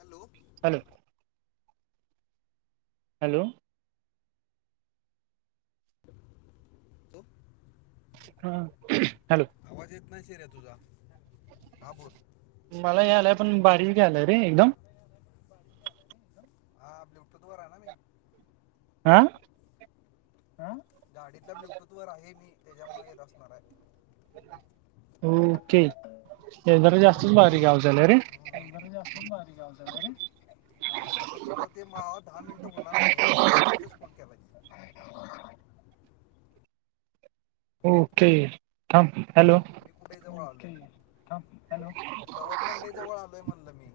Hello. Hello. Hello. तो हां hello. आवाज येत नाही सीऱ्या आहे तुझा हा बोल. मला यालाय पण बारीक आलाय रे एकदम. हा ब्ल्यूटूथवर आहे ना मी. हां. गाडीतल्या ब्लुटूथ वर आहे मी त्याच्यामुळे येत असणार आहे. ओके ते जरा जास्तच बारीक आवाज यायला रे. हां हे जरा जास्तच बारीक आवाज यायला रे. आता तुझं ते मा दहा मिनिटं होणार नाही आहे तु ऊगीचच फोन केलाय. ओके थांब हॅलो. ओके. थांब हॅलो गावात मंडई जवळ आलोय म्हणलं मी.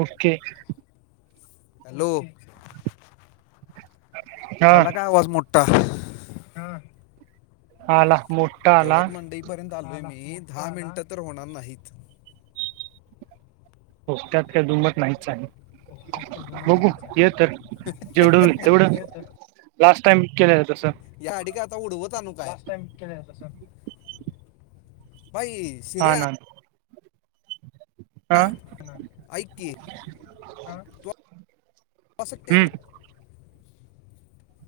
ओके. हॅलो हा आला काय आवाज मो ठा हा. आला मोठा आला. गवत मंडई पर्यंत आलोय मी दहा मिनिटं तर होणार नाहीत. हो त्यात काय दुंबत नाहीच आहे. त्यात काय दुमत बघू नाही ये तर जेवढं होईल तेवढं. बघू येतो लास्ट टाईम केलेला तसं. गाडी काय आता उडवत आणू काय बाई. हा शिर्या ना. हा आं ऐक की तू असं हम्म [inaudible]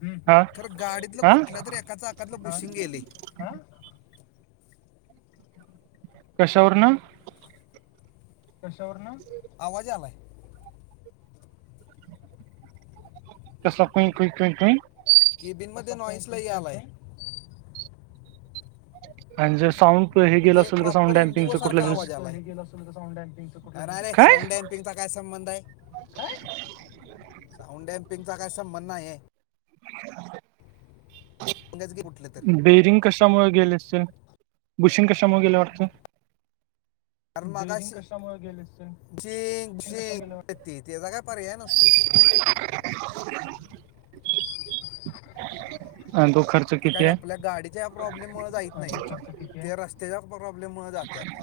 हम्म हा खरं गाडीतलं हा कुठल्या तरी एका चाकातलं बुशींग गेलय कशावर ना आवाज यायलाय तसा कु कुंइग कुइंग कुइंग कुइंग. केबिन मध्ये नॉईस लई आलाय. म्हणजे साऊंड हे गेलं म्हणजे असेल तर साऊंड प्रॉपर इंडिगो डॅम्पिंगचं सारखा कुठलं आवाज तरी आलाय, डायरेक्ट साऊंड एंड. [inaudible] काय सौंडमपिंक चा काय संबंध आहे, काय, साऊंडॅम पिंक चा काय संबंध नाही. [inaudible] पणच [unintelligible] कुठलं तर बेरिंग कशामुळे गेले असतील? बुशिंग कशामुळे गेलं वाटतं? कारण मगाशी झिंक झिंक त्याचा काय पर्याय नसतोय. अ तो खर्च ते किती काय आहे आपल्या गाडीच्या प्रॉब्लेम मुळे जाइत नाहीत. ते रस्त्याच्या प्रॉब्लेम मुळे जातात.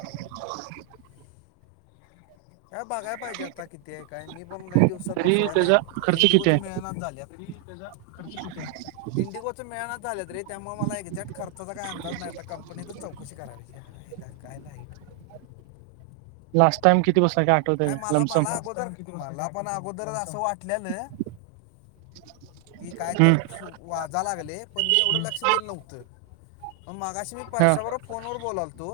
काय बघाय पाहिजे आता किती आहे काय, मी पण काही दिवसात तरी बसवाय नाही, त्याचा खर्च किती इंडिगोच आहे मिळना झाल्यात. तरी त्याचा खर्च किती हाय? इंडिगोचं मिळणाच झालंत रे त्यामुळे मला एक्झॅक्ट खर्चाचा काय अंदाज नाय, आता कंपनीतच चौकशी करा तज्या आल्या काय लाईट? लास्ट टाइम किती बसतय काय? आठवत आहे नाही का मला लमसम मला अगोदर मला पण अगोदरस असं वाटलेलं कि काय तर हम्म वाजा लागले पण मी एवढ लक्ष दिलं नव्हतं, मग मागाशी हा परश्याबरोबर फोनवर बोलालतो,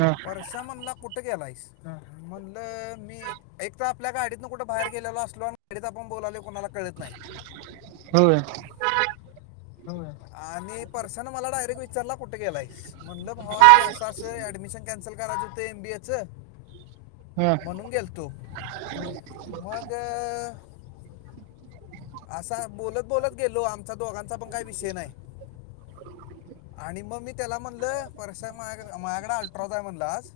हा परश्या म्हणला कुठ गेलायस. ह म्हणलं मी एक त आपल्या गाडीतनं कुठं बाहेर गेलेलो असलो गाडीत आपण बोलवले कोणाला कळत नाही. होय. होय, आणि परशानं मला डायरेक्ट विचार चलां कुठे गेलास? म्हणलं भावा ते असं असं ऍडमिशन क कॅन्सल करायचं ते एम बी ए चं हा म्हणून गेलतो. मग अं असा बोलत- बोलत गेलो आमचा दोघांचा मग काय विषय नाही. आणि मग मी त्याला म्हणलं, परशा माझकडं अल्ट्राचं हाय म्हणलं आज.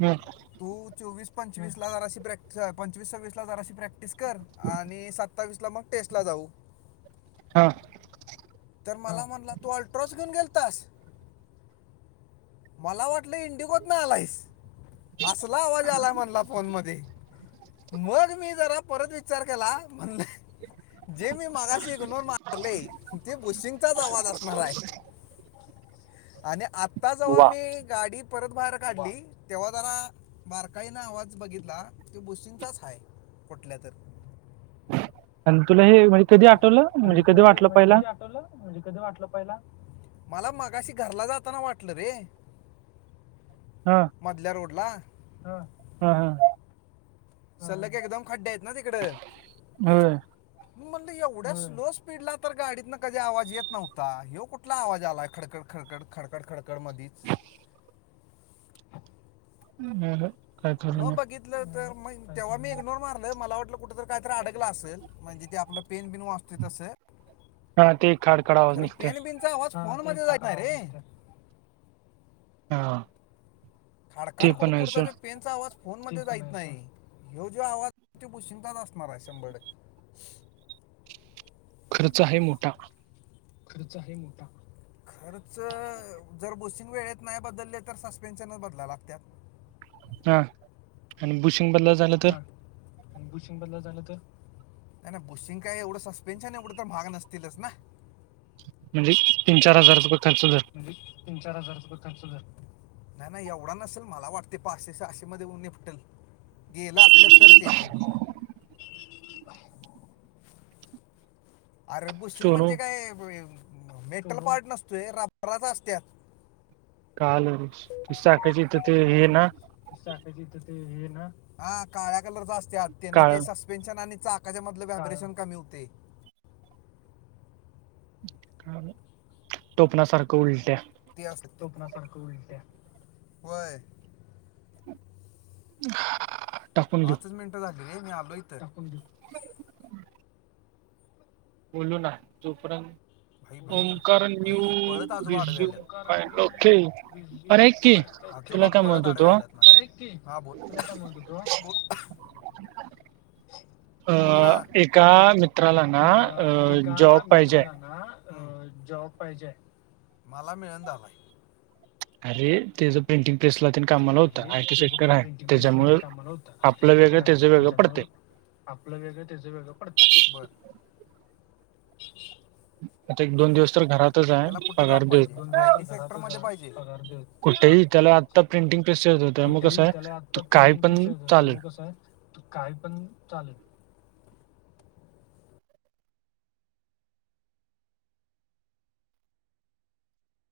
हम्म. तू चोवीस पंचवीस ला जराशी प्रॅक् पंचवीस सव्वीस ला जराशी प्रॅक्टिस कर आणि सात सत्तावीसला मग टेस्ट ला जाऊ. हा तर मला म्हणला, तू अल्ट्रोज घेऊन गेलतास? मला वाटलं इंडिगोत न आलायस. असला आवाज आला म्हणला फोन मध्ये, मग मी जरा परत विचार केला, म्हणलं जे मी मागशी इग्नोर मार ते बुशिंगचाच आवाज असणार आहे, आणि आ आता जव्हा वा मी गाडी परत बाहेर काढली, तेव्हा जरा बारकाईन आवाज बघितला, तो भुसींगचाच हाय. आणि तुला हे म्हणजे कधी आठवलं, म्हणजे कधी वाटलं पहिला? म्हजे कधी वाटलं पहिला, मला मगाशी घरला जाताना वाटलं रे. हा मधल्या रोडला, हं. हां हां. सल्लग एकदम खड्डे आहेत ना तिकडं. होय, म्हणलं एवढ्या स्लो स्पीडला तर गाडीतन कधी आवाज येत नव्हता, ह्यो कुठला आवाज यायलंय खडकड, खडकड. खडखड खडत कडकड मधीच. [unintelligible] मग नाही बघितलं तर मग तेव्हा मी इग्नोर मारल, मला वाटलं कुठ तर काहीतरी अडकलं असल म्हणजे ते आपला पेन-बिन वाजतंय तसं. हा ते खाडखड आवाज निघतोय. तुजा आवाज फोन मध्ये जाईत नाही रे. हा. ते खाडखाड, खुड पण आहे खुडचा सोड ते पेन चा आवाज फोनमध्ये जायत नाही, ह्यो जो आवाज तो बुशिंगंजाच असणार हाय शंभर टक्के. खर्च आहे मोठा? खर्च आहे मोठा? खर्च, जर बोसिंग वेळेत नाही बदलले तर सस्पेन्शनच बदलाय लागत्यात. हा, आणि बुशिंग बदलायचं हा, आणि बुशिंग बदलाय झालं तर? नाही, नाही बुशिंग काय एवढं सस्पेन्शन एवढं तर महाग नसतीलच ना. म्हणजे तीन- चार हजार रुपय खर्च धर हम, तीन -चार हजार रुपये खर्च धर. नाही, नाही एवढा नसेल, मला वाटतय पाचशे- सहाशे मध्ये निपटल. गेलं असल तर ते पण अरे बुशिंग सोनू म्हणजे काय, मेटल पार्ट नसतोय रबराच असत्यात. काल रे ते साकायची तिथं ते हे ना चकाच्या तिथं ते हे ना, ह काळ्या कलरच असत्यात त्यांन ते काळ सस्पे पेनशन, आणि चाकाच्या मधलं व्हायब्रेशन कमी होतय. टोपणासारखं उलट्या टोपणासारखं उलट्या, होय [unintelligible] पाचच मिनटं झाली रे, मी आलो इथं. [unintelligible] बोलू ना, जोपर्यंत भाई, भाई, ओमकार भाई न्यू पळत आजूबा आडवे रिझ्यूम आल्यांत फाईल ओके अरे ऐक की आजोबा तुला काय पळत म्हणत आडवे होतो आल्यात. अरे की, हा बोल, तुला का म्हणतं होतो. अ, बोल ना एका मित्राला ना, अ, जॉब एका पाहिजे हाय. मित्राला ना अं, जॉब पाहिजे हाय, मला मिळना झालाय. अरे, तेज प्रिंटिंग प्रेसला कामाला होता अरे आयटी त्याचं सेक्टर हाय प्रिंटिंग प्रेसला त्येजामुळ ते कामाला आय, टी, शेक्टर हाय तेज्यामुळ आपलं वेगळं, तेज वेगळं पडतय, बरं. आता एक, दोन दिवस तर घरात हाय, त्याला कुठं जॉब पगार देत, पाहिजे दोन आय दिवस तर टी सेक्टर घरातच मध्ये आहे, पाहिजे पगार देऊ कुठेही त्याला आता प्रिंटिंग प्रेसच्यात होत मग कसं कुठेही हाय, त्याला तो आता काय प्रिंटिंग पण प्रेस येत होतं चाललं. मग कसं आहे काय पण चालेल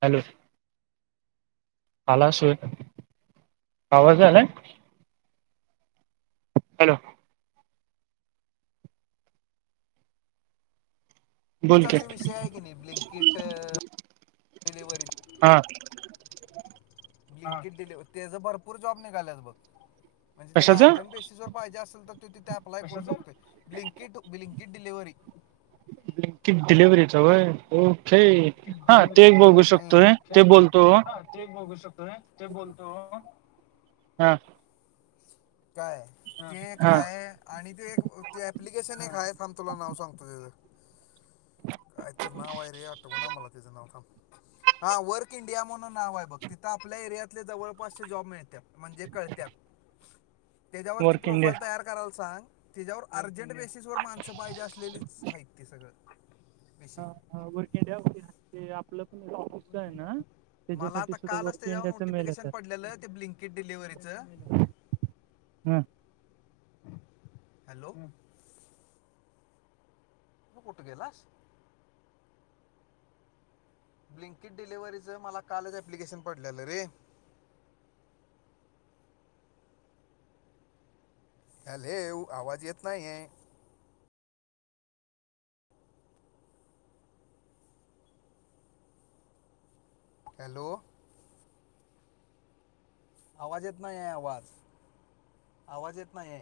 हॅलो आलास व्हय, आवाज यायलाय? हॅलो बोल चा की जो विषय आहे की नाही ब्लंकिट डिलिवरी हा. बिट दिले त्याच भरपूर जॉब निघालात, बघ म्हणजे त्याला कशाच अर्जंट बेससवर पाहिजे असेल तर बिलनकीट डलिव्हरी कि डिलिव्हरीच वय हो हे हा ते डिलिव्हरीचं वय बघू हम्म. शकतोय ते ओके बोलतो. हा ते बघू शकतो ते बोलतो हां. काय ते एक, हा हाय आणि ते एक ते अप्लिकेशन एक हय थांब, तुला नाव सांगतो त्याचं हो. का तरर नाव आहे रे आटोक, ना मला तिचं नाव का हा वर्क इंडिया म्हणून नाव आहे बघ तिथं, आपल्या एरियातले जवळपासचे जॉब मिळत्यात म्हणजे कळत्यात. [unintelligible] त्याच्यावरती वर्क इंडिया प्रोफाईल तयार, करायला सांग त्याच्यावर अर्जंट बेसिस वर माणसं पाहिजे असलेलीच आहेत, ते सगळं विष हा वर्क इंडिया ते आपलं पण [inaudible] आहे ना मला त्याच्यासाठी आता सुद्धा कालच वर्क त्याच्यावर इंडियाच मेल नोटिफिकेशन, येतात पडलेलं ते ब्लिंकेड डिलिव्हरीच हम्म हॅलो तू कुठ गेलास. ब्लिकिट डिव्हरीचं मला, कालच ॲप्लिकेशन पडलेलं रे अले येऊ आवाज येत नाही आहे. हॅलो. आवाज इतना आहे, आवाज आवाज इतना आहे.